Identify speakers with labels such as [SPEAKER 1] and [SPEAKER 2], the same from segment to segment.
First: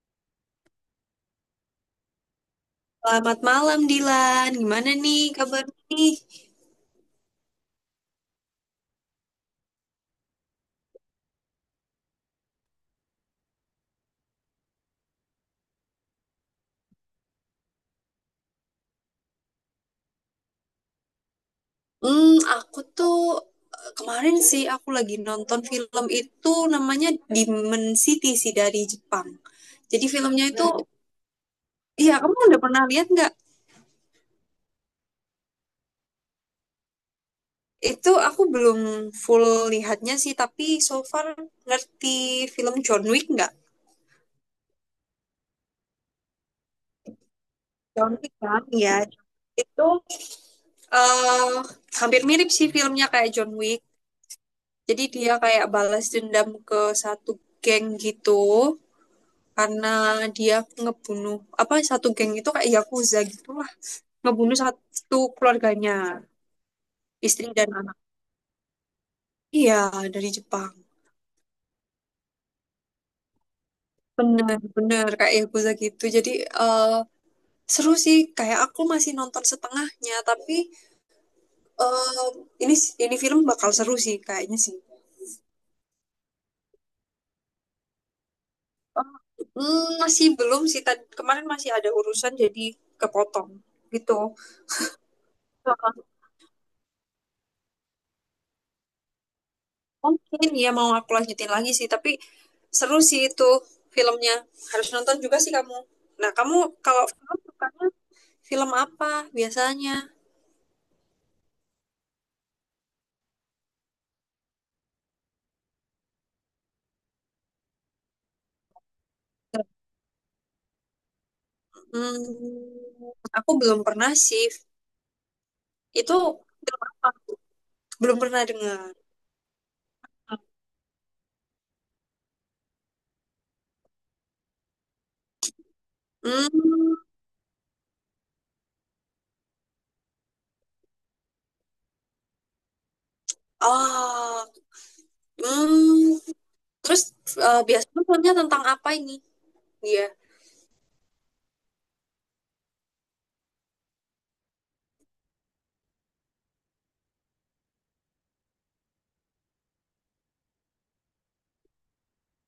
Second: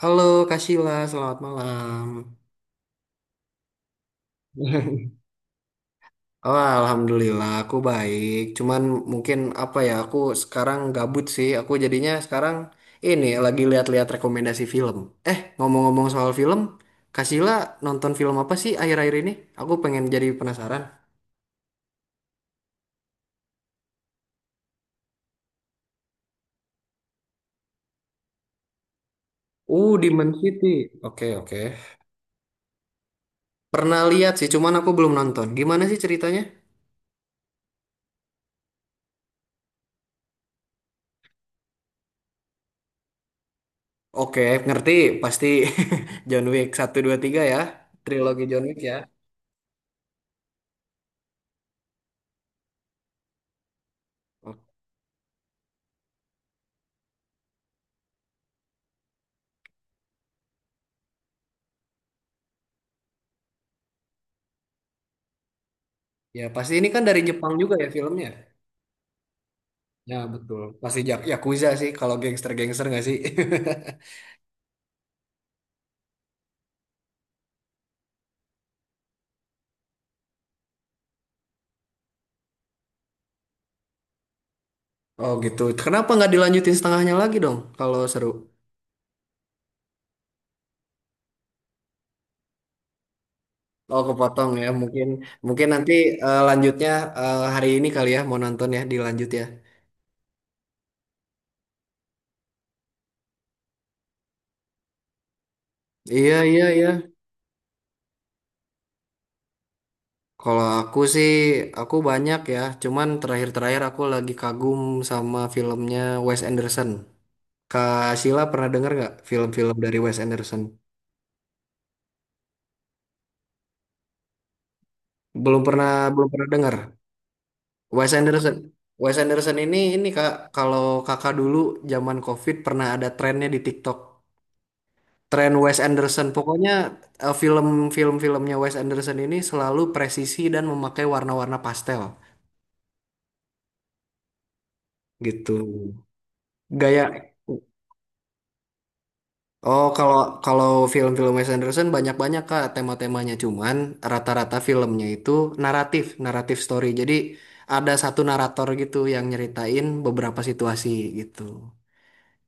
[SPEAKER 1] Halo Kak Sheila, selamat malam.
[SPEAKER 2] Selamat malam Dilan, gimana nih kabar nih?
[SPEAKER 1] Oh, alhamdulillah aku baik. Cuman mungkin apa ya, aku sekarang gabut sih. Aku jadinya sekarang ini lagi lihat-lihat rekomendasi film. Eh, ngomong-ngomong soal film, Kak Sheila nonton film apa sih akhir-akhir ini? Aku pengen jadi penasaran.
[SPEAKER 2] Aku tuh kemarin sih aku lagi nonton film itu namanya Demon City sih dari Jepang. Jadi
[SPEAKER 1] Demon
[SPEAKER 2] filmnya itu,
[SPEAKER 1] City. Oke, oke.
[SPEAKER 2] iya kamu udah pernah lihat nggak?
[SPEAKER 1] Pernah lihat sih, cuman aku belum nonton. Gimana sih ceritanya?
[SPEAKER 2] Itu aku belum full lihatnya sih, tapi so far ngerti film John Wick nggak?
[SPEAKER 1] Oke, ngerti. Pasti John Wick 1, 2, 3 ya.
[SPEAKER 2] John Wick
[SPEAKER 1] Trilogi
[SPEAKER 2] kan,
[SPEAKER 1] John Wick ya.
[SPEAKER 2] ya. Itu eh hampir mirip sih filmnya kayak John Wick. Jadi dia kayak balas dendam ke satu geng gitu. Karena dia ngebunuh apa satu geng itu kayak yakuza gitulah ngebunuh satu keluarganya
[SPEAKER 1] Ya, pasti ini kan dari
[SPEAKER 2] istri
[SPEAKER 1] Jepang
[SPEAKER 2] dan
[SPEAKER 1] juga ya
[SPEAKER 2] anak
[SPEAKER 1] filmnya.
[SPEAKER 2] iya
[SPEAKER 1] Ya,
[SPEAKER 2] dari
[SPEAKER 1] betul.
[SPEAKER 2] Jepang
[SPEAKER 1] Pasti Jak Yakuza sih kalau gangster-gangster nggak sih?
[SPEAKER 2] bener-bener kayak yakuza gitu jadi eh, seru sih kayak aku masih nonton setengahnya tapi eh, ini ini film bakal seru sih kayaknya sih.
[SPEAKER 1] Oh gitu. Kenapa nggak dilanjutin setengahnya lagi dong kalau seru?
[SPEAKER 2] Masih belum sih kemarin masih ada urusan jadi kepotong
[SPEAKER 1] Oh
[SPEAKER 2] gitu.
[SPEAKER 1] kepotong ya. Mungkin mungkin nanti
[SPEAKER 2] Heeh.
[SPEAKER 1] lanjutnya hari ini kali ya mau nonton ya dilanjut ya.
[SPEAKER 2] Mungkin ya mau aku lanjutin lagi sih tapi seru sih itu filmnya. Harus nonton juga sih kamu. Nah,
[SPEAKER 1] Iya iya
[SPEAKER 2] kamu
[SPEAKER 1] iya.
[SPEAKER 2] kalau film sukanya film apa biasanya?
[SPEAKER 1] Kalau aku sih aku banyak ya. Cuman terakhir-terakhir aku lagi kagum sama filmnya Wes Anderson. Kak Sheila pernah dengar nggak film-film dari Wes Anderson?
[SPEAKER 2] Hmm, aku belum pernah sih.
[SPEAKER 1] Belum pernah
[SPEAKER 2] Itu
[SPEAKER 1] belum pernah dengar.
[SPEAKER 2] film apa?
[SPEAKER 1] Wes
[SPEAKER 2] Belum pernah
[SPEAKER 1] Anderson.
[SPEAKER 2] dengar.
[SPEAKER 1] Wes Anderson ini Kak, kalau Kakak dulu zaman COVID pernah ada trennya di TikTok. Tren Wes Anderson. Pokoknya
[SPEAKER 2] Hmm,
[SPEAKER 1] filmnya Wes Anderson ini selalu presisi dan memakai warna-warna pastel
[SPEAKER 2] oh,
[SPEAKER 1] gitu.
[SPEAKER 2] hmm. Terus
[SPEAKER 1] Gaya
[SPEAKER 2] biasanya filmnya tentang apa ini?
[SPEAKER 1] Oh,
[SPEAKER 2] Iya.
[SPEAKER 1] kalau kalau film-film Wes Anderson banyak-banyak Kak tema-temanya cuman rata-rata filmnya itu naratif story. Jadi ada satu narator gitu yang nyeritain beberapa situasi gitu.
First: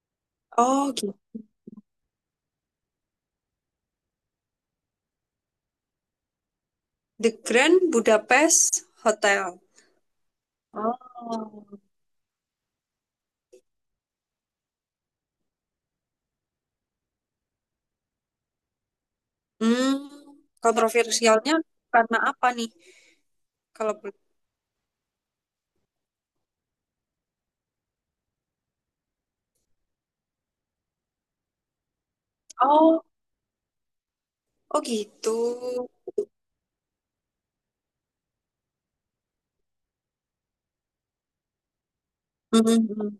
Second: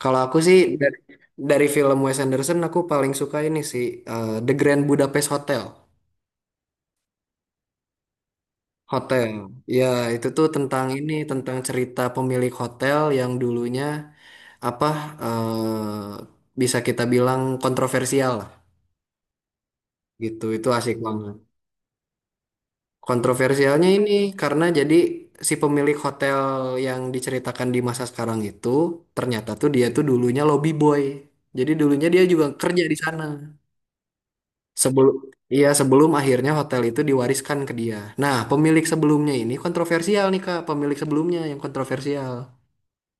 [SPEAKER 1] Kalau aku sih
[SPEAKER 2] Oh,
[SPEAKER 1] dari,
[SPEAKER 2] gitu.
[SPEAKER 1] dari film Wes Anderson aku paling suka ini sih The Grand Budapest Hotel.
[SPEAKER 2] The Grand Budapest
[SPEAKER 1] Hotel.
[SPEAKER 2] Hotel.
[SPEAKER 1] Ya, itu tuh tentang ini tentang
[SPEAKER 2] Oh.
[SPEAKER 1] cerita pemilik hotel yang dulunya apa bisa kita bilang kontroversial lah
[SPEAKER 2] Hmm,
[SPEAKER 1] gitu. Itu asik banget.
[SPEAKER 2] kontroversialnya karena apa nih?
[SPEAKER 1] Kontroversialnya
[SPEAKER 2] Kalau
[SPEAKER 1] ini
[SPEAKER 2] boleh-
[SPEAKER 1] karena jadi si pemilik hotel yang diceritakan di masa sekarang itu ternyata tuh dia tuh dulunya lobby boy. Jadi dulunya dia juga kerja di
[SPEAKER 2] Oh,
[SPEAKER 1] sana.
[SPEAKER 2] oh
[SPEAKER 1] Sebelum
[SPEAKER 2] gitu.
[SPEAKER 1] iya, sebelum akhirnya hotel itu diwariskan ke dia. Nah, pemilik sebelumnya ini kontroversial nih Kak, pemilik sebelumnya yang kontroversial.
[SPEAKER 2] Mhm.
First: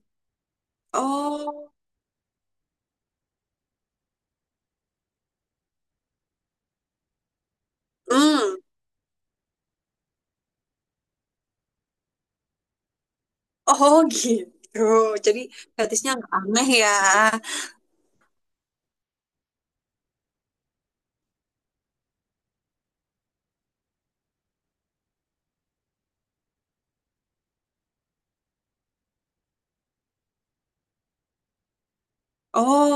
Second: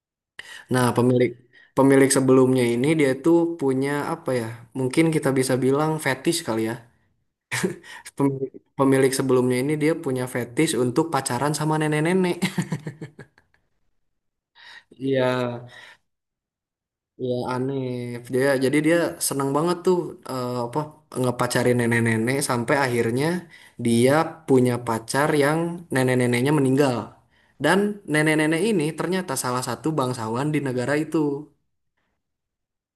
[SPEAKER 1] Nah, pemilik
[SPEAKER 2] Oh,
[SPEAKER 1] pemilik sebelumnya ini dia tuh punya apa ya? Mungkin kita bisa bilang fetish kali ya. Pemilik,
[SPEAKER 2] hmm.
[SPEAKER 1] pemilik sebelumnya ini dia punya fetish untuk pacaran sama nenek-nenek.
[SPEAKER 2] Oh, gitu.
[SPEAKER 1] Iya.
[SPEAKER 2] Jadi gratisnya nggak aneh ya.
[SPEAKER 1] Iya aneh. Jadi dia seneng banget tuh apa ngepacarin nenek-nenek sampai akhirnya dia punya pacar yang nenek-neneknya meninggal. Dan nenek-nenek ini ternyata salah satu bangsawan di negara itu.
[SPEAKER 2] Oh,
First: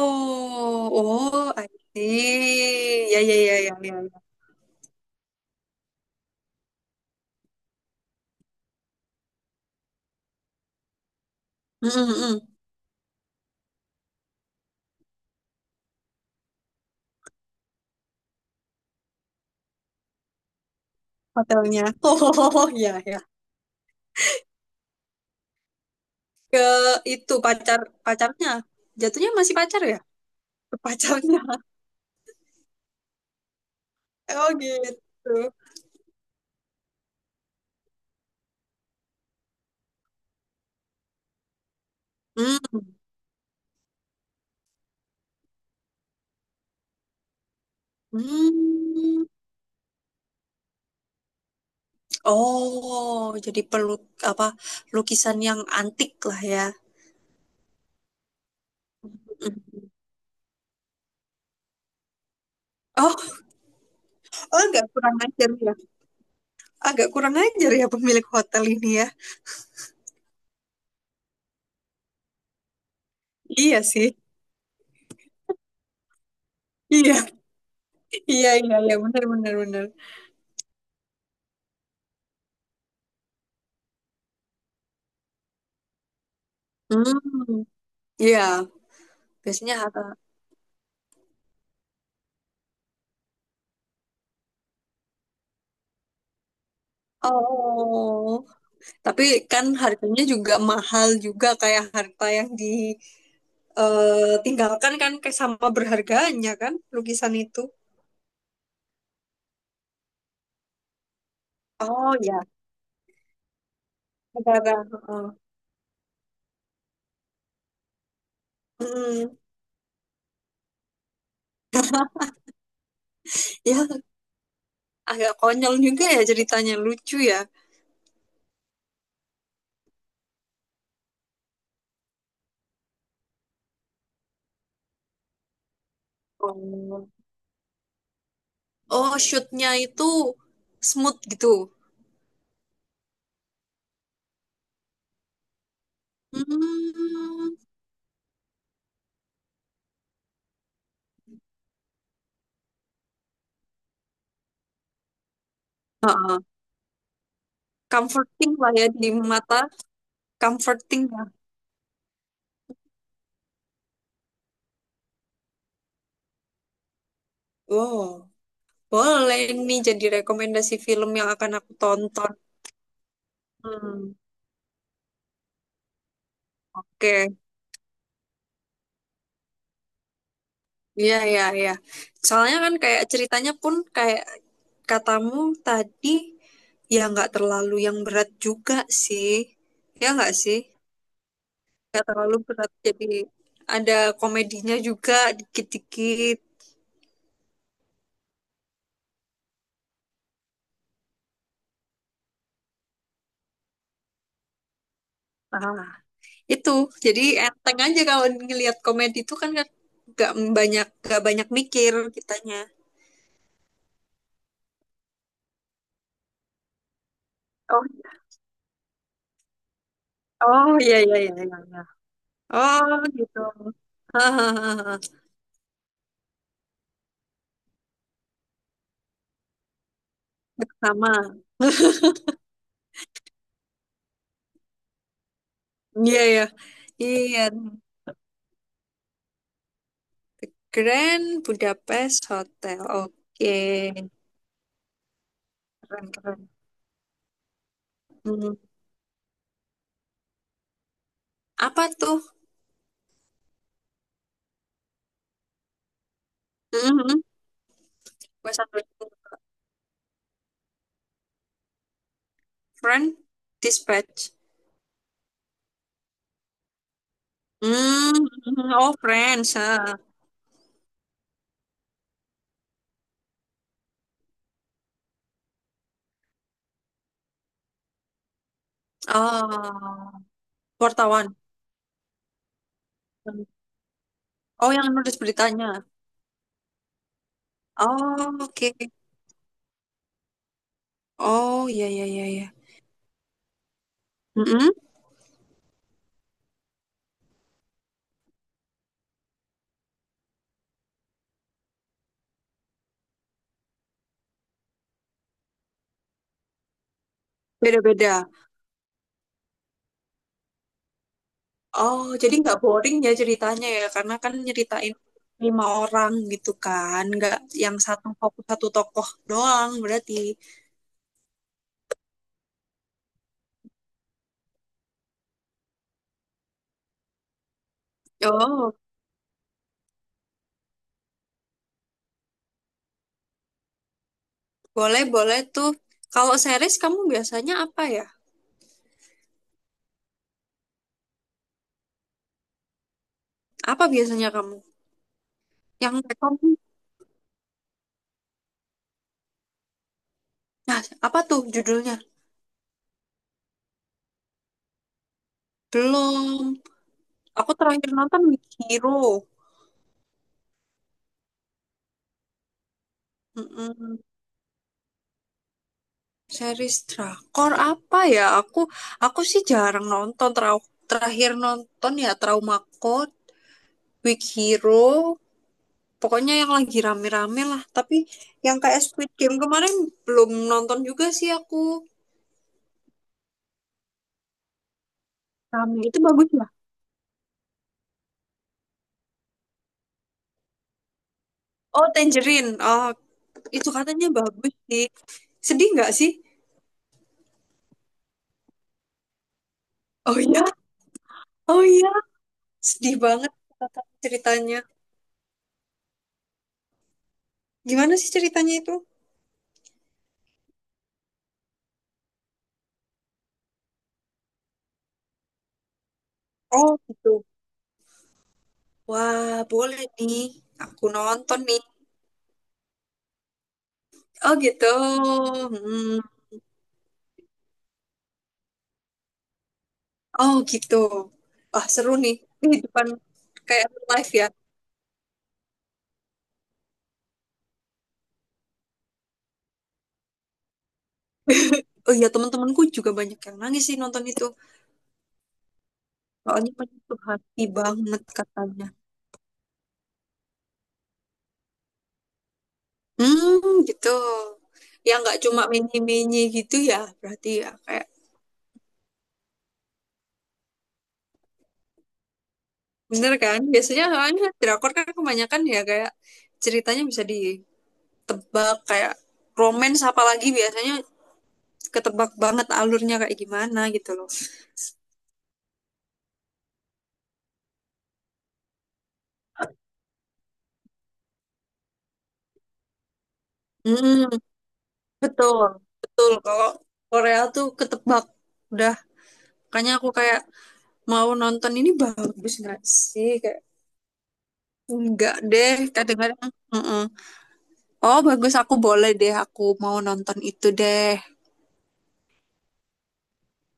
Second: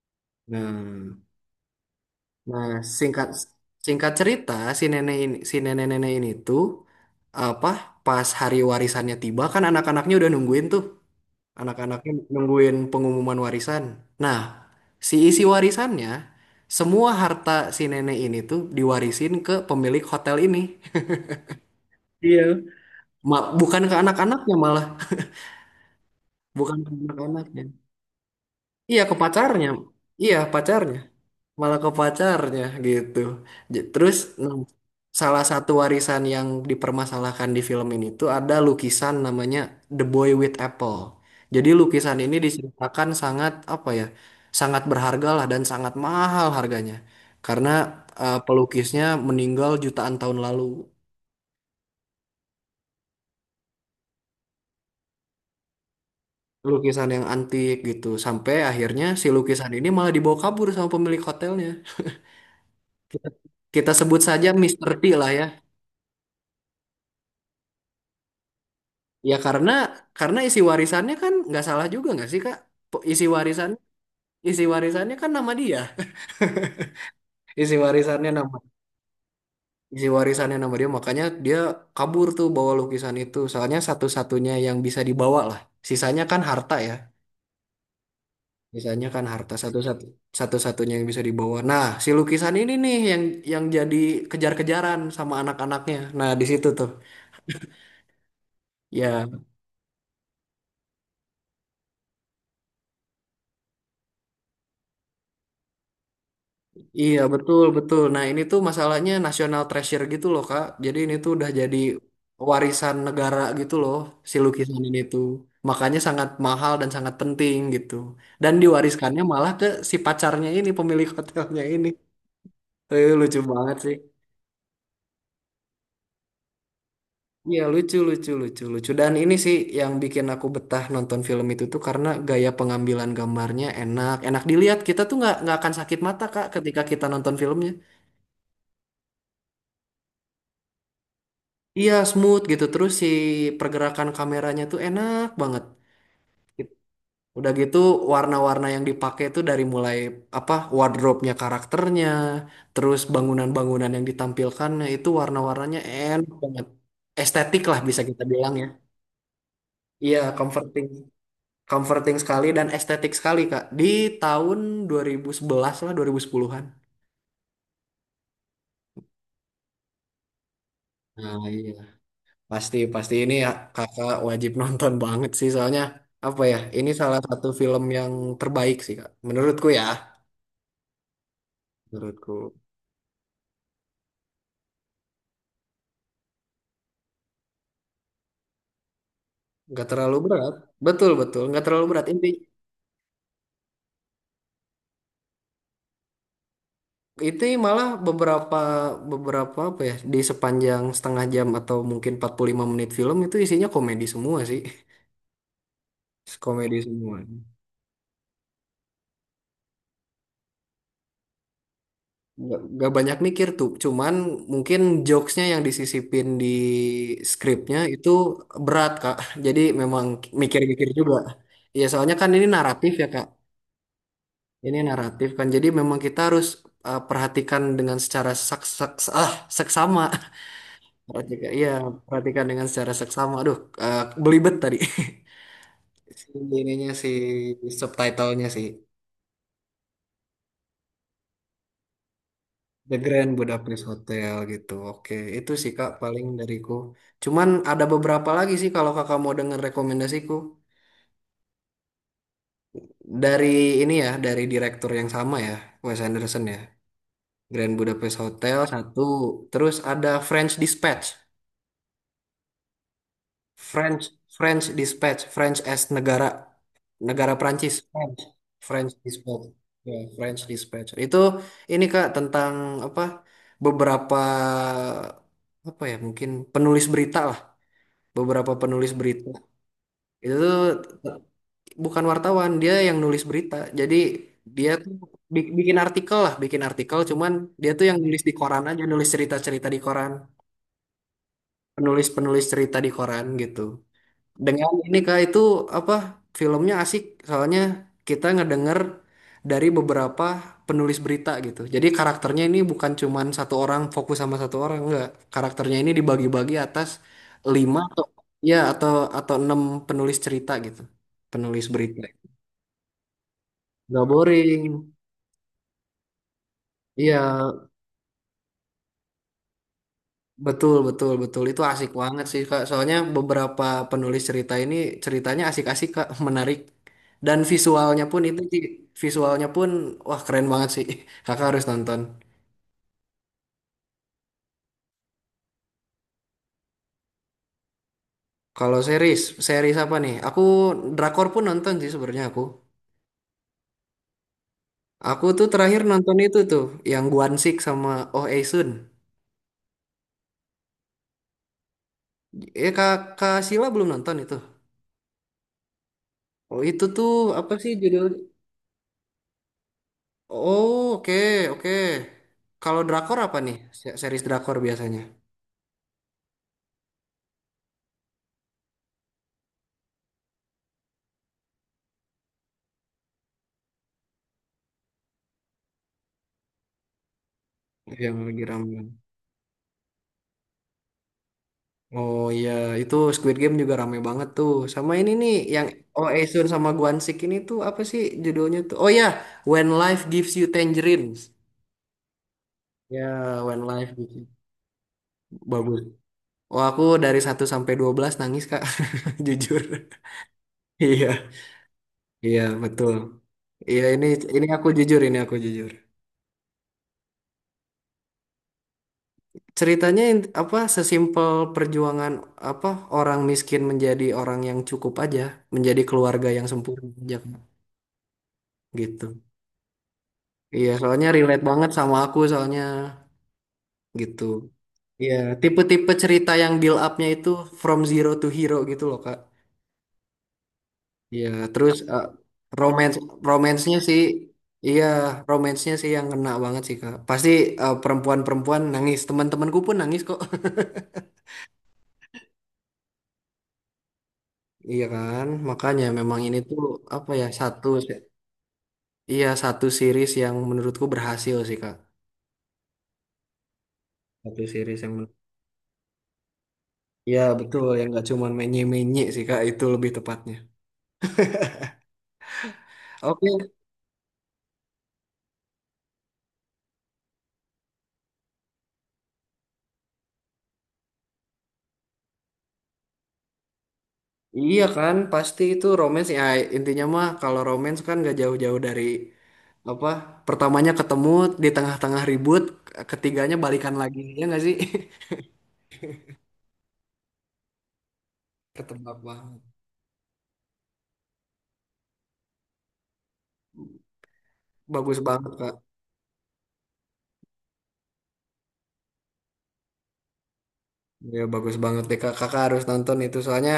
[SPEAKER 1] Nah,
[SPEAKER 2] oh, I
[SPEAKER 1] nah,
[SPEAKER 2] see. Ya,
[SPEAKER 1] singkat
[SPEAKER 2] ya, ya, ya, ya,
[SPEAKER 1] singkat
[SPEAKER 2] ya.
[SPEAKER 1] cerita si nenek-nenek ini tuh apa pas hari warisannya tiba kan anak-anaknya udah nungguin tuh.
[SPEAKER 2] Mm,
[SPEAKER 1] Anak-anaknya
[SPEAKER 2] mm, mm.
[SPEAKER 1] nungguin pengumuman warisan. Nah, si isi warisannya, semua harta si nenek ini tuh diwarisin ke pemilik hotel ini.
[SPEAKER 2] Hotelnya.
[SPEAKER 1] Iya.
[SPEAKER 2] Oh, ya, ya.
[SPEAKER 1] Bukan ke anak-anaknya malah,
[SPEAKER 2] Ke
[SPEAKER 1] bukan ke
[SPEAKER 2] itu
[SPEAKER 1] anak-anaknya.
[SPEAKER 2] pacar pacarnya.
[SPEAKER 1] Iya, ke
[SPEAKER 2] Jatuhnya masih
[SPEAKER 1] pacarnya.
[SPEAKER 2] pacar ya?
[SPEAKER 1] Iya,
[SPEAKER 2] Ke
[SPEAKER 1] pacarnya.
[SPEAKER 2] pacarnya.
[SPEAKER 1] Malah ke pacarnya gitu. Terus
[SPEAKER 2] Oh
[SPEAKER 1] nah,
[SPEAKER 2] gitu.
[SPEAKER 1] salah satu warisan yang dipermasalahkan di film ini tuh ada lukisan namanya The Boy with Apple. Jadi lukisan ini
[SPEAKER 2] Hmm.
[SPEAKER 1] diceritakan sangat apa ya, sangat berharga lah dan sangat mahal harganya. Karena pelukisnya
[SPEAKER 2] Hmm.
[SPEAKER 1] meninggal jutaan tahun lalu.
[SPEAKER 2] Oh, jadi perlu apa lukisan yang antik lah ya.
[SPEAKER 1] Lukisan yang antik gitu. Sampai akhirnya si
[SPEAKER 2] Mm.
[SPEAKER 1] lukisan ini malah dibawa kabur sama pemilik hotelnya.
[SPEAKER 2] Oh,
[SPEAKER 1] Kita sebut saja
[SPEAKER 2] oh, agak
[SPEAKER 1] Mister T
[SPEAKER 2] kurang
[SPEAKER 1] lah ya.
[SPEAKER 2] ajar ya. Agak kurang ajar ya pemilik hotel ini ya.
[SPEAKER 1] Ya karena isi warisannya kan nggak salah juga nggak sih Kak? Po- Isi warisan
[SPEAKER 2] Iya sih.
[SPEAKER 1] isi warisannya kan nama dia.
[SPEAKER 2] Iya,
[SPEAKER 1] Isi warisannya
[SPEAKER 2] iya,
[SPEAKER 1] nama
[SPEAKER 2] iya, iya, benar, benar, benar.
[SPEAKER 1] isi warisannya nama dia makanya dia kabur tuh bawa lukisan itu. Soalnya satu-satunya yang bisa dibawa lah. Sisanya kan harta ya.
[SPEAKER 2] Hmm, iya.
[SPEAKER 1] Sisanya kan harta
[SPEAKER 2] Biasanya harga.
[SPEAKER 1] satu-satunya yang bisa dibawa. Nah, si lukisan ini nih yang jadi kejar-kejaran sama anak-anaknya. Nah, di situ tuh.
[SPEAKER 2] Oh, tapi
[SPEAKER 1] Ya,
[SPEAKER 2] kan harganya juga mahal juga kayak harta yang ditinggalkan kan kayak sama berharganya kan
[SPEAKER 1] iya
[SPEAKER 2] lukisan itu.
[SPEAKER 1] betul betul. Nah ini tuh masalahnya national treasure gitu loh Kak. Jadi ini tuh udah jadi
[SPEAKER 2] Oh ya,
[SPEAKER 1] warisan negara gitu loh si
[SPEAKER 2] negara.
[SPEAKER 1] lukisan ini tuh.
[SPEAKER 2] Heeh.
[SPEAKER 1] Makanya sangat mahal dan sangat penting gitu. Dan diwariskannya
[SPEAKER 2] Hmm,
[SPEAKER 1] malah ke si pacarnya ini pemilik hotelnya ini. Eh, lucu banget
[SPEAKER 2] ya
[SPEAKER 1] sih.
[SPEAKER 2] agak konyol juga ya ceritanya lucu ya.
[SPEAKER 1] Iya lucu lucu lucu lucu. Dan ini sih yang bikin aku betah nonton film itu tuh karena gaya pengambilan gambarnya enak enak dilihat. Kita tuh nggak akan sakit mata Kak ketika kita
[SPEAKER 2] Oh,
[SPEAKER 1] nonton filmnya.
[SPEAKER 2] oh shootnya itu smooth gitu.
[SPEAKER 1] Iya smooth gitu terus si pergerakan kameranya tuh enak banget. Udah
[SPEAKER 2] Hmm,
[SPEAKER 1] gitu warna-warna yang dipakai tuh dari mulai apa wardrobe-nya karakternya, terus bangunan-bangunan yang ditampilkannya itu warna-warnanya enak
[SPEAKER 2] heeh.
[SPEAKER 1] banget. Estetik lah bisa kita
[SPEAKER 2] Comforting
[SPEAKER 1] bilang ya.
[SPEAKER 2] lah ya di mata,
[SPEAKER 1] Iya comforting,
[SPEAKER 2] comforting ya.
[SPEAKER 1] comforting sekali dan estetik sekali Kak. Di tahun 2011 lah 2010-an.
[SPEAKER 2] Wow, boleh nih jadi rekomendasi film yang
[SPEAKER 1] Nah,
[SPEAKER 2] akan aku
[SPEAKER 1] iya.
[SPEAKER 2] tonton.
[SPEAKER 1] Pasti, ini ya, kakak
[SPEAKER 2] Hmm,
[SPEAKER 1] wajib nonton banget sih soalnya apa ya? Ini salah
[SPEAKER 2] oke.
[SPEAKER 1] satu film yang terbaik sih kak, menurutku ya.
[SPEAKER 2] Iya, iya, iya.
[SPEAKER 1] Menurutku
[SPEAKER 2] Soalnya kan kayak ceritanya pun kayak katamu tadi, ya nggak terlalu yang berat juga sih.
[SPEAKER 1] nggak
[SPEAKER 2] Ya
[SPEAKER 1] terlalu
[SPEAKER 2] nggak
[SPEAKER 1] berat,
[SPEAKER 2] sih?
[SPEAKER 1] betul betul nggak terlalu
[SPEAKER 2] Nggak
[SPEAKER 1] berat.
[SPEAKER 2] terlalu berat, jadi ada komedinya juga dikit-dikit.
[SPEAKER 1] Itu malah beberapa beberapa apa ya di sepanjang setengah jam atau mungkin 45 menit film itu isinya komedi semua sih,
[SPEAKER 2] Itu,
[SPEAKER 1] komedi semua.
[SPEAKER 2] jadi enteng aja kalau ngelihat komedi itu kan nggak nggak banyak mikir
[SPEAKER 1] nggak
[SPEAKER 2] kitanya.
[SPEAKER 1] nggak banyak mikir tuh cuman mungkin jokesnya yang disisipin di skripnya
[SPEAKER 2] Oh,
[SPEAKER 1] itu berat kak jadi memang
[SPEAKER 2] oh
[SPEAKER 1] mikir-mikir
[SPEAKER 2] iya,
[SPEAKER 1] juga
[SPEAKER 2] iya, iya, iya, iya.
[SPEAKER 1] ya soalnya kan ini naratif
[SPEAKER 2] Oh
[SPEAKER 1] ya kak
[SPEAKER 2] gitu.
[SPEAKER 1] ini
[SPEAKER 2] Hahaha.
[SPEAKER 1] naratif kan jadi memang kita harus perhatikan dengan secara sak sak seksama
[SPEAKER 2] Sama.
[SPEAKER 1] perhatikan iya perhatikan dengan secara seksama aduh uh, belibet tadi
[SPEAKER 2] Iya
[SPEAKER 1] si
[SPEAKER 2] ya.
[SPEAKER 1] si
[SPEAKER 2] Iya.
[SPEAKER 1] subtitlenya sih
[SPEAKER 2] Grand Budapest Hotel.
[SPEAKER 1] The Grand Budapest
[SPEAKER 2] Oke.
[SPEAKER 1] Hotel gitu. Oke, itu sih Kak
[SPEAKER 2] Keren
[SPEAKER 1] paling
[SPEAKER 2] keren.
[SPEAKER 1] dariku. Cuman ada beberapa lagi
[SPEAKER 2] Hmm.
[SPEAKER 1] sih kalau Kakak mau dengar rekomendasiku.
[SPEAKER 2] Apa tuh?
[SPEAKER 1] Dari ini ya, dari direktur yang sama ya, Wes Anderson ya.
[SPEAKER 2] Mhm.
[SPEAKER 1] Grand Budapest Hotel
[SPEAKER 2] Bahasa Inggris.
[SPEAKER 1] satu, terus ada French Dispatch.
[SPEAKER 2] Friend
[SPEAKER 1] French
[SPEAKER 2] Dispatch.
[SPEAKER 1] French Dispatch, French as negara negara Prancis.
[SPEAKER 2] Hmm,
[SPEAKER 1] French
[SPEAKER 2] hmm, hmm.
[SPEAKER 1] French
[SPEAKER 2] Oh,
[SPEAKER 1] Dispatch.
[SPEAKER 2] Friends, ah.
[SPEAKER 1] Ya, French Dispatch. Itu ini Kak tentang apa? Beberapa apa ya mungkin penulis berita beberapa penulis berita
[SPEAKER 2] Oh,
[SPEAKER 1] itu tuh
[SPEAKER 2] wartawan.
[SPEAKER 1] bukan wartawan dia yang nulis berita jadi dia
[SPEAKER 2] Oh, yang
[SPEAKER 1] tuh
[SPEAKER 2] nulis beritanya.
[SPEAKER 1] bikin artikel lah bikin artikel cuman dia tuh yang nulis di
[SPEAKER 2] Oh,
[SPEAKER 1] koran
[SPEAKER 2] oke.
[SPEAKER 1] aja nulis cerita-cerita di koran
[SPEAKER 2] Oh, iya, iya, iya,
[SPEAKER 1] penulis-penulis
[SPEAKER 2] iya.
[SPEAKER 1] cerita di koran gitu dengan
[SPEAKER 2] Mm-mm.
[SPEAKER 1] ini Kak itu apa filmnya asik soalnya kita ngedenger dari beberapa penulis berita gitu. Jadi karakternya ini bukan cuman satu orang fokus sama satu orang enggak. Karakternya ini dibagi-bagi atas lima atau
[SPEAKER 2] Beda-beda.
[SPEAKER 1] ya atau enam penulis cerita gitu. Penulis berita.
[SPEAKER 2] Oh, jadi nggak boring ya ceritanya ya,
[SPEAKER 1] Gak
[SPEAKER 2] karena kan
[SPEAKER 1] boring.
[SPEAKER 2] nyeritain lima orang gitu kan,
[SPEAKER 1] Iya.
[SPEAKER 2] nggak yang satu fokus satu tokoh doang berarti.
[SPEAKER 1] Betul, betul, betul. Itu asik banget sih, Kak. Soalnya beberapa penulis cerita ini ceritanya asik-asik, Kak. Menarik. Dan visualnya pun itu sih,
[SPEAKER 2] Oh,
[SPEAKER 1] visualnya pun wah keren banget sih. Kakak harus nonton.
[SPEAKER 2] boleh, boleh tuh. Kalau series kamu biasanya apa ya?
[SPEAKER 1] Kalau series, apa nih? Aku drakor pun nonton sih sebenarnya aku.
[SPEAKER 2] Apa biasanya kamu?
[SPEAKER 1] Aku tuh terakhir
[SPEAKER 2] Yang
[SPEAKER 1] nonton
[SPEAKER 2] rekom?
[SPEAKER 1] itu tuh yang Gwansik sama Oh Aesun.
[SPEAKER 2] Nah, apa tuh judulnya?
[SPEAKER 1] Eh Kak, Kak Sila belum nonton itu.
[SPEAKER 2] Belum.
[SPEAKER 1] Oh itu tuh apa
[SPEAKER 2] Aku
[SPEAKER 1] sih
[SPEAKER 2] terakhir
[SPEAKER 1] judul.
[SPEAKER 2] nonton Weak Hero.
[SPEAKER 1] Oh, oke, oke. Kalau drakor apa nih?
[SPEAKER 2] Mm-mm.
[SPEAKER 1] Series drakor biasanya.
[SPEAKER 2] Series drakor apa ya? Aku sih jarang nonton terakhir nonton ya Trauma Code, Weak Hero, pokoknya yang lagi rame-rame lah. Tapi
[SPEAKER 1] Yang lagi
[SPEAKER 2] yang
[SPEAKER 1] rame.
[SPEAKER 2] kayak Squid Game kemarin belum nonton juga sih aku.
[SPEAKER 1] Oh iya, itu Squid Game juga rame banget tuh. Sama ini nih yang
[SPEAKER 2] Rame itu
[SPEAKER 1] Oh
[SPEAKER 2] bagus ya?
[SPEAKER 1] Esun sama Gwan Sik ini tuh apa sih judulnya tuh? Oh ya, When Life Gives You Tangerines.
[SPEAKER 2] Oh, Tangerine. Oh,
[SPEAKER 1] Ya, When
[SPEAKER 2] itu
[SPEAKER 1] Life
[SPEAKER 2] katanya
[SPEAKER 1] Gives You.
[SPEAKER 2] bagus sih. Sedih
[SPEAKER 1] Bagus.
[SPEAKER 2] nggak sih?
[SPEAKER 1] Oh, aku dari 1 sampai 12 nangis, Kak. Jujur.
[SPEAKER 2] Oh iya,
[SPEAKER 1] Iya.
[SPEAKER 2] oh iya.
[SPEAKER 1] Iya, betul.
[SPEAKER 2] Sedih banget kata
[SPEAKER 1] Iya, ini
[SPEAKER 2] ceritanya.
[SPEAKER 1] aku jujur, ini aku jujur.
[SPEAKER 2] Gimana sih ceritanya itu?
[SPEAKER 1] Ceritanya apa sesimpel perjuangan apa orang miskin menjadi orang yang cukup aja, menjadi keluarga yang
[SPEAKER 2] Oh,
[SPEAKER 1] sempurna aja,
[SPEAKER 2] gitu.
[SPEAKER 1] Kak. Gitu.
[SPEAKER 2] Wah, boleh nih.
[SPEAKER 1] Iya,
[SPEAKER 2] Aku
[SPEAKER 1] soalnya
[SPEAKER 2] nonton
[SPEAKER 1] relate
[SPEAKER 2] nih.
[SPEAKER 1] banget sama aku soalnya gitu.
[SPEAKER 2] Oh gitu.
[SPEAKER 1] Iya, tipe-tipe
[SPEAKER 2] Hmm.
[SPEAKER 1] cerita yang build up-nya itu from zero to hero gitu loh, Kak.
[SPEAKER 2] Oh gitu.
[SPEAKER 1] Iya,
[SPEAKER 2] Wah
[SPEAKER 1] terus
[SPEAKER 2] seru nih. Ini di depan
[SPEAKER 1] romance
[SPEAKER 2] kayak
[SPEAKER 1] romance-nya sih
[SPEAKER 2] live ya.
[SPEAKER 1] iya, romance-nya sih yang kena banget sih, Kak. Pasti perempuan-perempuan nangis, teman-temanku pun nangis kok.
[SPEAKER 2] Oh iya teman-temanku juga banyak yang nangis sih nonton itu.
[SPEAKER 1] Iya kan? Makanya memang ini
[SPEAKER 2] Soalnya
[SPEAKER 1] tuh
[SPEAKER 2] menyentuh
[SPEAKER 1] apa ya?
[SPEAKER 2] hati banget katanya.
[SPEAKER 1] Iya, satu series yang menurutku berhasil sih, Kak.
[SPEAKER 2] Hmm gitu.
[SPEAKER 1] Satu series yang
[SPEAKER 2] Ya
[SPEAKER 1] men-
[SPEAKER 2] nggak cuma menye-menye gitu ya.
[SPEAKER 1] Iya,
[SPEAKER 2] Berarti ya
[SPEAKER 1] betul
[SPEAKER 2] kayak
[SPEAKER 1] yang nggak cuma menye-menye sih, Kak. Itu lebih tepatnya.
[SPEAKER 2] bener
[SPEAKER 1] Oke.
[SPEAKER 2] kan. Biasanya soalnya drakor kan kebanyakan ya kayak ceritanya bisa ditebak kayak romance apalagi biasanya ketebak banget alurnya kayak gimana gitu loh.
[SPEAKER 1] Iya kan, pasti itu romance ya intinya mah kalau romance kan gak jauh-jauh dari apa pertamanya ketemu di tengah-tengah ribut ketiganya balikan lagi
[SPEAKER 2] Hmm.
[SPEAKER 1] ya nggak sih?
[SPEAKER 2] Betul, betul. Kalau Korea tuh ketebak. Udah,
[SPEAKER 1] Ketebak banget,
[SPEAKER 2] makanya aku kayak mau nonton ini bagus nggak sih? Kayak
[SPEAKER 1] bagus
[SPEAKER 2] enggak
[SPEAKER 1] banget kak,
[SPEAKER 2] deh, kadang-kadang. "Mm-mm. Oh, bagus aku boleh deh, aku mau nonton itu deh.
[SPEAKER 1] ya bagus banget deh kak, kakak harus nonton itu soalnya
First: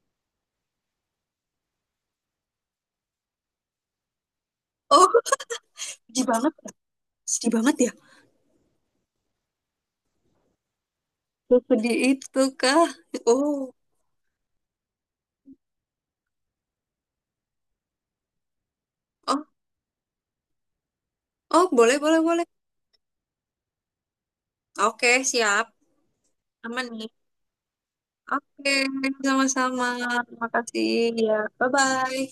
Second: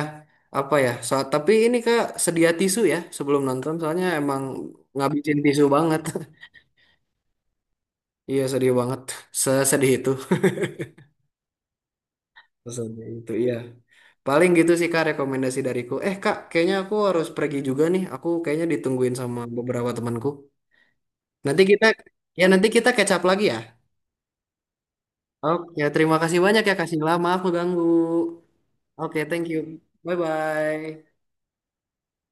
[SPEAKER 1] apa ya? So, tapi ini kak sedia tisu ya sebelum nonton soalnya emang
[SPEAKER 2] Oh,
[SPEAKER 1] ngabisin tisu banget,
[SPEAKER 2] sedih banget, sedih banget ya.
[SPEAKER 1] iya sedih banget, sesedih itu,
[SPEAKER 2] Sedih itu kah?
[SPEAKER 1] sesedih itu iya.
[SPEAKER 2] Oh,
[SPEAKER 1] Paling gitu sih Kak rekomendasi dariku. Eh Kak, kayaknya aku harus pergi juga nih. Aku kayaknya ditungguin sama
[SPEAKER 2] oh,
[SPEAKER 1] beberapa temanku. Nanti
[SPEAKER 2] oh,
[SPEAKER 1] kita
[SPEAKER 2] boleh, boleh, boleh.
[SPEAKER 1] ya nanti kita catch up lagi ya.
[SPEAKER 2] Oke, siap.
[SPEAKER 1] Oke, terima kasih banyak ya
[SPEAKER 2] Aman
[SPEAKER 1] Kak
[SPEAKER 2] nih.
[SPEAKER 1] Sila. Maaf ganggu.
[SPEAKER 2] Oke,
[SPEAKER 1] Oke, thank you.
[SPEAKER 2] sama-sama.
[SPEAKER 1] Bye
[SPEAKER 2] Terima kasih
[SPEAKER 1] bye.
[SPEAKER 2] ya. Bye-bye.